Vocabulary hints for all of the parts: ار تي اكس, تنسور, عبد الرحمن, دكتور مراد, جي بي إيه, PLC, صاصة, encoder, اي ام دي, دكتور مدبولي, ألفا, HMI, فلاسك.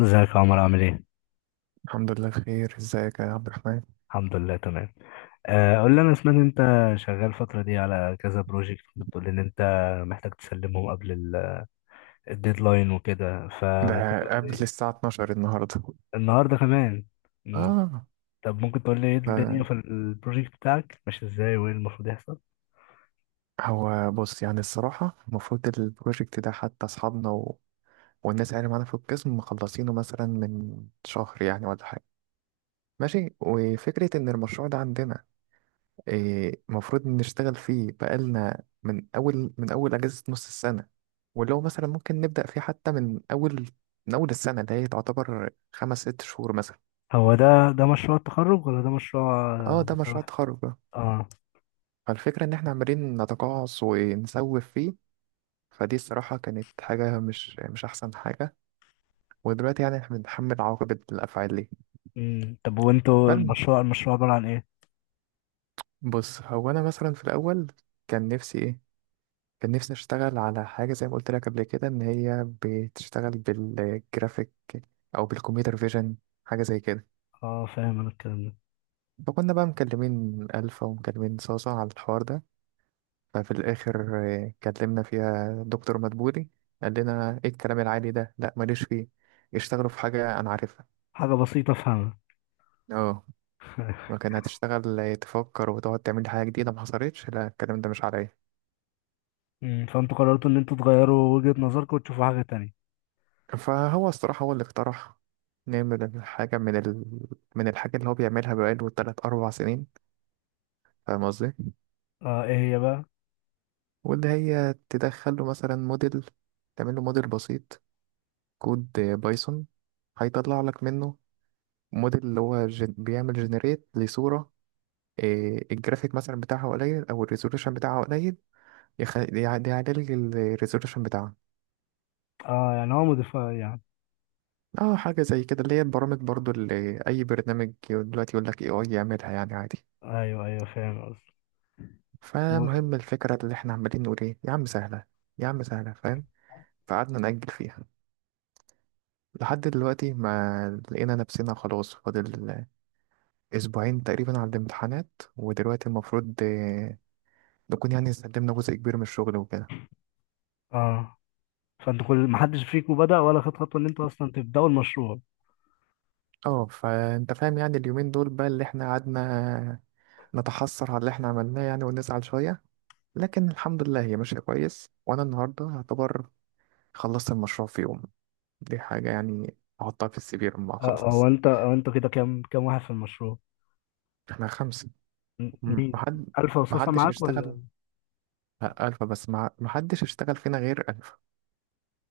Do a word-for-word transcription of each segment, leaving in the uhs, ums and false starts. ازيك يا عمر عامل ايه؟ الحمد لله بخير. ازيك يا عبد الرحمن؟ الحمد لله تمام. آه، قول لي انا سمعت إن انت شغال الفترة دي على كذا بروجكت بتقول لي ان انت محتاج تسلمهم قبل ال- الديدلاين وكده فممكن ده تقول قبل لي الساعة اتناشر النهاردة. النهارده كمان. مم. اه. طب ممكن تقول لي ايه الدنيا ف- في البروجكت بتاعك ماشي ازاي وايه المفروض يحصل؟ هو بص، يعني الصراحة المفروض البروجكت ده حتى أصحابنا و... والناس اللي معانا في القسم مخلصينه مثلا من شهر يعني، ولا حاجة ماشي. وفكرة إن المشروع ده عندنا إيه، المفروض نشتغل فيه بقالنا من أول، من أول أجازة نص السنة. ولو مثلا ممكن نبدأ فيه حتى من أول، من أول السنة اللي هي تعتبر خمس ست شهور مثلا. هو ده ده مشروع التخرج ولا ده مشروع اه، ده مشروع تبع- تخرج. اه. فالفكرة إن إحنا عمالين نتقاعس ونسوف فيه، فدي الصراحة كانت حاجة مش مش أحسن حاجة، ودلوقتي يعني إحنا بنتحمل عواقب الأفعال دي. مم. طب وانتوا فالم المشروع المشروع عبارة عن ايه؟ بص، هو أنا مثلا في الأول كان نفسي إيه، كان نفسي أشتغل على حاجة زي ما قلت لك قبل كده، إن هي بتشتغل بالجرافيك أو بالكمبيوتر فيجن، حاجة زي كده. اه، فاهم انا الكلام ده. فكنا بقى مكلمين ألفا ومكلمين صاصة على الحوار ده. ففي الآخر آه، كلمنا فيها دكتور مدبولي، قال لنا ايه الكلام العالي ده؟ لا ماليش فيه، اشتغلوا في حاجة أنا عارفها. حاجة بسيطة افهمها. اه. لكن هتشتغل تفكر وتقعد تعمل لي حاجة جديدة ما حصلتش، لا الكلام ده مش عليا. مم. فانتوا قررتوا ان انتوا تغيروا وجهة نظركم وتشوفوا حاجة تانية. فهو الصراحة هو اللي اقترح نعمل الحاجة من ال... من الحاجة اللي هو بيعملها بقاله تلات أربع سنين. فاهم قصدي؟ اه، ايه هي بقى. واللي هي تدخله مثلا موديل، تعمل له موديل بسيط، كود بايثون، هيطلع لك منه موديل اللي هو جن... بيعمل جنريت لصورة إيه، الجرافيك مثلا بتاعها قليل او الريزولوشن بتاعها قليل، يخ... يعد- يعدل الريزولوشن بتاعها. اه يعني هو مدفع يعني. اه، حاجه زي كده، اللي هي البرامج برضو، اللي اي برنامج دلوقتي يقول لك اي اي يعملها يعني عادي. ايوه، ايوه، فاهم قصدي و فمهم الفكره اللي احنا عمالين نقول ايه، يا عم سهله، يا عم سهله، فاهم. فقعدنا نأجل فيها لحد دلوقتي ما لقينا نفسنا خلاص، فاضل اسبوعين تقريبا على الامتحانات ودلوقتي المفروض آه، نكون يعني سلمنا جزء كبير من الشغل وكده. اه، فانتوا كل ما حدش فيكم بدأ ولا خد خطوة ان انتوا اصلا تبدأوا المشروع. اه، فانت فاهم يعني، اليومين دول بقى اللي احنا قعدنا نتحسر على اللي احنا عملناه يعني، ونزعل شوية. لكن الحمد لله هي ماشية كويس، وانا النهاردة يعتبر خلصت المشروع في يوم، دي حاجة يعني احطها في السي في لما آه هو اخلص. انت هو انتوا كده كام كام واحد في المشروع؟ احنا خمسة. م- م- مين؟ محد ألفا وصاصة محدش معاك ولا اشتغل. لا، ألفا بس مع... محدش اشتغل فينا غير ألفا،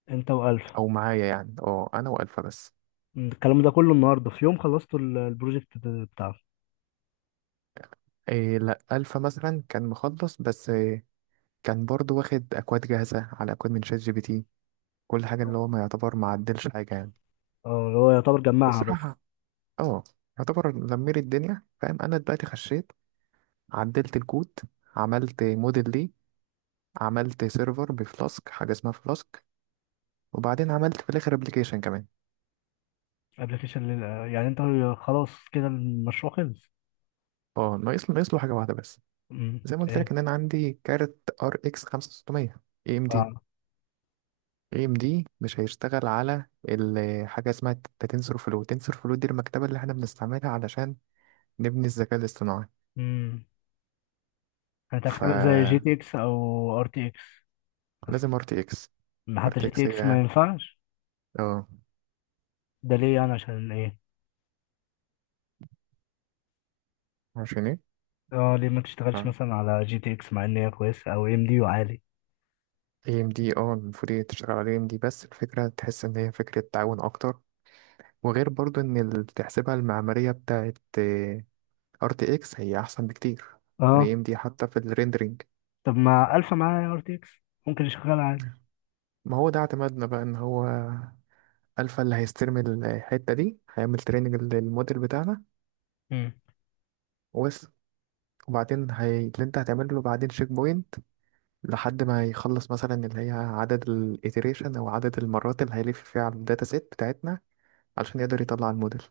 انت وألفا؟ أو معايا يعني. اه، أنا وألفا بس. مم، الكلام ده كله النهارده في يوم خلصتوا ال- البروجكت ده- بتاعه؟ إيه لا، ألفا مثلا كان مخلص، بس إيه، كان برضو واخد أكواد جاهزة، على أكواد من شات جي بي تي، كل حاجة، اللي اه. هو ما يعتبر ما عدلش حاجة يعني. آه، اللي هو يعتبر جمعها بس. بصراحة اه، يعتبر لمير الدنيا. فاهم انا دلوقتي خشيت، عدلت الكود، عملت موديل ليه، عملت سيرفر بفلاسك، حاجة اسمها فلاسك، وبعدين عملت في الاخر ابلكيشن كمان. ابلكيشن يعني انت خلاص كده المشروع خلص؟ اه، ناقص ناقص له حاجة واحدة بس. مم، زي ما قلت ايه؟ لك ان انا عندي كارت ار اكس خمسة ستمية اي ام دي. اه. اي ام دي مش هيشتغل على ال- حاجة اسمها تنسور فلو. تنسور فلو دي المكتبة اللي احنا بنستعملها علشان نبني الذكاء الاصطناعي. مم. هتدخله زي جي فلازم تي اكس او ار تي اكس بس؟ ار تي اكس. ما حتى جي تي ارتكس اكس ما ايه، ينفعش؟ اه. ده ليه، يعني عشان ايه؟ عشان ايه؟ اه، ليه ما تشتغلش اه. مثلا على جي تي اكس مع ان هي كويسه، او ام دي وعالي؟ اي ام دي، اه المفروض هي تشتغل على اي ام دي، بس الفكرة تحس ان هي فكرة تعاون اكتر. وغير برضو ان اللي تحسبها، المعمارية بتاعت ار تي اكس هي احسن بكتير من اه. اي ام دي حتى في الريندرينج. طب ما الفا معايا ار تي اكس، ممكن يشغل عادي. ما هو ده اعتمادنا بقى، ان هو الفا اللي هيستلم الحتة دي، هيعمل تريننج للموديل بتاعنا. مم. وبس. وبعدين هي... اللي انت هتعمل له بعدين تشيك بوينت، لحد ما يخلص مثلا اللي هي عدد الايتريشن، او عدد المرات اللي هيلف فيها على الداتا سيت بتاعتنا، علشان يقدر يطلع الموديل.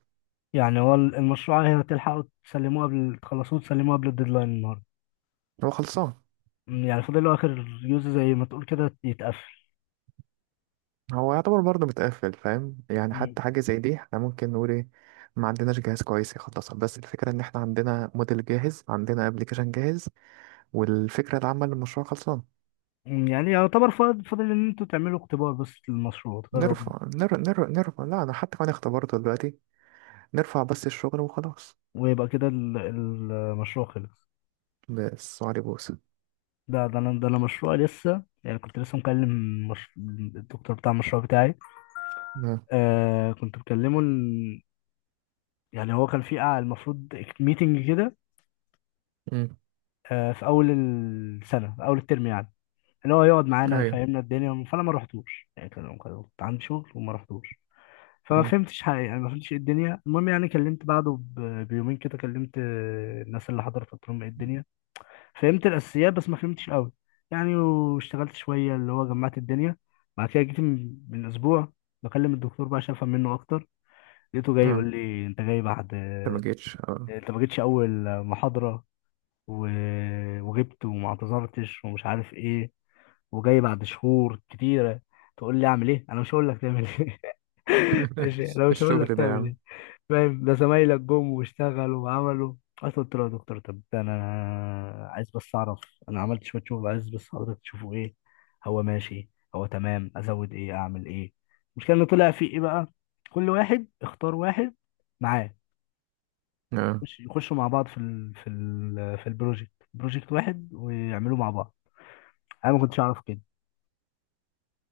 يعني هو ال- المشروع هي هتلحقوا تسلموه قبل تخلصوه تسلموه قبل الديدلاين النهارده؟ هو خلصان. مم، يعني فاضل له اخر يوز زي ما تقول كده، يتقفل. هو يعتبر برضه متقفل، فاهم يعني، مم. حتى حاجة زي دي احنا ممكن نقول ايه ما عندناش جهاز كويس يخلصها. بس الفكرة ان احنا عندنا موديل جاهز، عندنا ابلكيشن جاهز، والفكرة العامة للمشروع خلصان. مم، يعني يعتبر فاضل فاضل ان انتوا تعملوا اختبار بس للمشروع، تجربوا، نرفع، نرفع، نرفع، نرفع. لا انا حتى كمان اختبرته دلوقتي، نرفع بس الشغل وخلاص. ويبقى كده ال- المشروع خلص. بس وعلي بوس. ده ده انا ده انا مشروع لسه، يعني كنت لسه مكلم، مش... الدكتور بتاع المشروع بتاعي. ما- آه كنت بكلمه ال... يعني هو كان في قاعة، المفروض ميتنج كده، مم. آه في اول السنة في اول الترم يعني، اللي هو يقعد معانا ايوه. يفهمنا الدنيا. فانا ما رحتوش، يعني كان كان- كنت عندي شغل وما رحتوش. فما مم. فهمتش حقيقة، يعني ما فهمتش ايه الدنيا. المهم يعني كلمت بعده ب- بيومين كده، كلمت آه، الناس اللي حضرت، قلت لهم ايه الدنيا. فهمت الاساسيات بس ما فهمتش قوي، يعني، واشتغلت شويه اللي هو جمعت الدنيا. بعد كده جيت من من اسبوع بكلم الدكتور بقى عشان افهم منه اكتر. لقيته جاي يقول مم. لي انت جاي بعد، انت ما جيتش؟ اه. انت ما جيتش اول محاضره، و وغبت وما اعتذرتش ومش عارف ايه، وجاي بعد شهور كتيره تقول لي اعمل ايه، انا مش هقول لك تعمل ايه. ماشي، انا مش هقول لك الشغل ده يا تعمل عم. ايه، فاهم؟ ده زمايلك جم واشتغلوا وعملوا. قلت قلت له يا دكتور، طب ده انا أنا عايز بس اعرف، انا عملت شويه شغل، عايز بس حضرتك تشوفه. ايه، هو ماشي؟ هو تمام؟ ازود ايه، اعمل ايه؟ المشكله ان طلع في ايه بقى، كل واحد اختار واحد معاه، اه. يخش- يخشوا مع بعض في ال في ال في البروجكت بروجكت واحد، ويعملوا مع بعض. انا ما كنتش اعرف كده،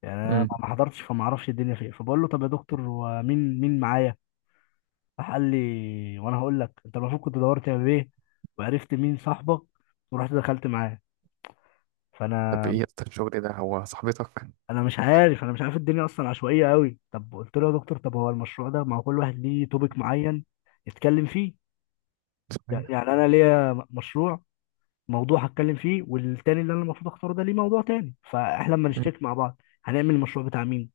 يعني انا ما مم. ما حضرتش، فما اعرفش الدنيا فيه. فبقول له طب يا دكتور، ومين مين معايا؟ راح قال لي، وانا هقول لك، انت المفروض كنت دورت يا بيه وعرفت مين صاحبك ورحت دخلت معاه. طب فانا، ايه يا اسطى، الشغل ده هو صاحبتك؟ انا مش عارف انا مش عارف الدنيا اصلا، عشوائيه قوي. طب قلت له يا دكتور، طب هو المشروع ده، ما هو كل واحد ليه توبيك معين يتكلم فيه، صحيح. يعني انا ليا مشروع، موضوع هتكلم فيه، والتاني اللي انا المفروض اختاره ده ليه موضوع تاني، فاحنا لما نشتكي مع بعض هنعمل المشروع بتاع مين؟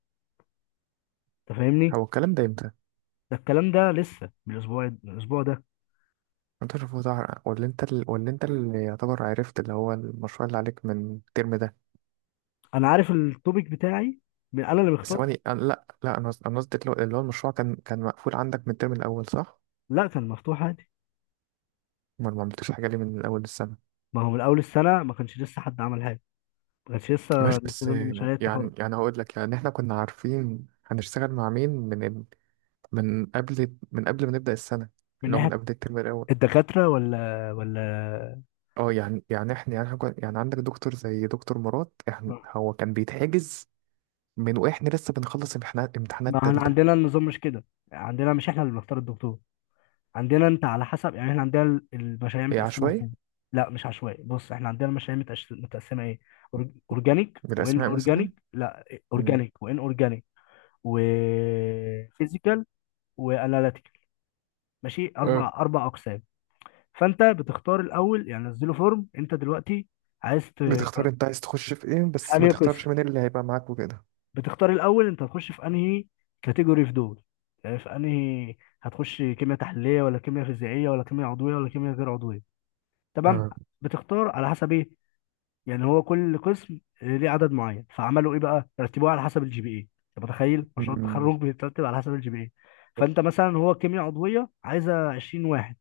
انت فاهمني. هو الكلام ده امتى؟ ده الكلام ده لسه من الاسبوع من الاسبوع ده. انت شوف ده، ولا انت ال... ولا انت اللي يعتبر عرفت اللي هو المشروع اللي عليك من الترم ده؟ انا عارف التوبيك بتاعي من انا اللي مختار. ثواني. أنا... لا، لا، انا قصد- انا قصدي اللي هو، اللي هو المشروع، كان كان مقفول عندك من الترم الاول صح؟ لا، كان مفتوح عادي. ما ما عملتوش حاجة ليه من اول السنة؟ ما هو من اول السنه ما كانش لسه حد عمل حاجه، ما كانش لسه ماشي، بس نزلوا لنا يعني، مشاريع التخرج يعني يعني هقول لك يعني احنا كنا عارفين هنشتغل مع مين من ال... من قبل، من قبل ما نبدأ السنة، من اللي هو من ناحيه قبل الترم الاول. الدكاتره ولا ولا. اه، يعني يعني احنا يعني, إحنا كنا- يعني عندك دكتور زي دكتور مراد، احنا هو كان بيتحجز من واحنا لسه بنخلص امتحانات، امتحانات ما احنا تالتة. عندنا النظام مش كده، عندنا مش احنا اللي بنختار الدكتور، عندنا انت على حسب، يعني احنا عندنا ال- المشاريع هي متقسمه عشوائي؟ ازاي. لا مش عشوائي، بص احنا عندنا المشاريع متقش- متقسمه ايه، أور- اورجانيك وان بالأسماء مثلا؟ اورجانيك، لا مم. اورجانيك وان اورجانيك وفيزيكال واناليتيكال، ماشي، اربع اه. اربع اقسام. فانت بتختار الاول، يعني نزله فورم انت دلوقتي عايز ت- بتختار أنت عايز تخش في إيه، في بس ما انهي قسم، تختارش مين اللي هيبقى معاك وكده. بتختار الاول انت هتخش في انهي كاتيجوري في دول، يعني في انهي هتخش، كيمياء تحليليه ولا كيمياء فيزيائيه ولا كيمياء عضويه ولا كيمياء غير عضويه، تمام؟ اه. بتختار على حسب ايه؟ يعني هو كل قسم ليه عدد معين، فعملوا ايه بقى، رتبوه على حسب الجي بي اي. انت متخيل، مشروع مم. التخرج بيترتب على حسب الجي بي اي. فانت مثلا هو كيمياء عضويه عايزه عشرين واحد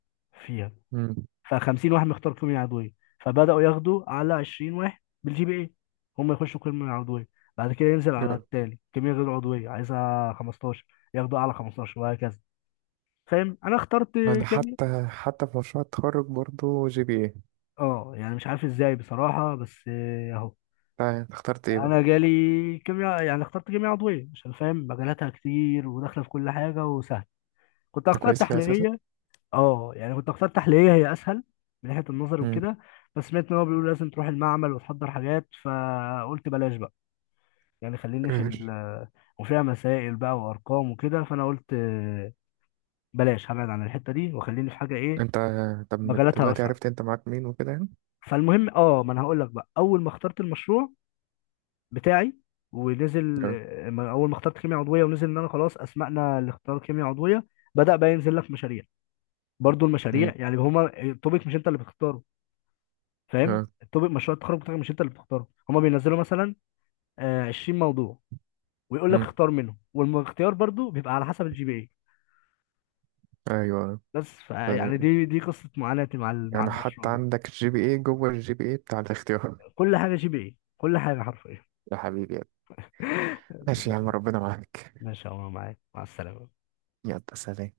فيها، مم. فخمسين واحد مختار قيم العضويه، فبداوا ياخدوا على عشرين واحد بالجي بي اي، هم يخشوا قيم العضويه. بعد كده ينزل على اه، التالي، كميه غير عضويه عايزها خمسة عشر، ياخدوا اعلى خمستاشر، وهكذا. فاهم، انا اخترت أنا كميه. حتى حتى في مشروع التخرج برضو جي بي إيه. اه يعني مش عارف ازاي بصراحه، بس اهو. أنت اخترت إيه بقى؟ انا جالي كيمياء، يعني اخترت كيمياء عضويه عشان فاهم مجالاتها كتير، وداخله في كل حاجه وسهل. كنت أنت هختار كويس فيها أساسا؟ تحليليه، اه يعني كنت اختار تحليليه، هي اسهل من ناحيه النظر مم. وكده، بس سمعت ان هو بيقول لازم تروح المعمل وتحضر حاجات، فقلت بلاش بقى، يعني خليني في ايش. ال آه، وفيها مسائل بقى وارقام وكده، فانا قلت بلاش، هبعد عن الحته دي وخليني في حاجه ايه، أنت طب من مجالاتها دلوقتي واسعه. عرفت أنت معاك مين وكده يعني؟ فالمهم اه ما انا هقول لك بقى، اول ما اخترت المشروع بتاعي ونزل، اه. آه، ما- اول ما اخترت كيمياء عضويه ونزل ان انا خلاص اسمعنا لاختيار كيمياء عضويه، بدأ بقى ينزل لك مشاريع، برضو مم. المشاريع يعني هما التوبيك مش انت اللي بتختاره. اه. فاهم، التوبيك، مشروع التخرج بتاعك مش انت اللي بتختاره، هما بينزلوا مثلا آه، عشرين موضوع، ويقول لك مم. اختار منهم، والاختيار برضو بيبقى على حسب الجي بي اي. أيوه. بس ف- ف- يعني دي دي قصة معاناتي مع ال- مع يعني المشروع حتى ده. عندك جي بي إيه جوه الجي بي إيه بتاع الاختيار. كل حاجة جي بي اي، كل حاجة حرفيا. يا حبيبي يلا. ماشي يا عم ماشي. ربنا معاك. ماشي يا عمر، معاك، مع السلامة. يلا سلام.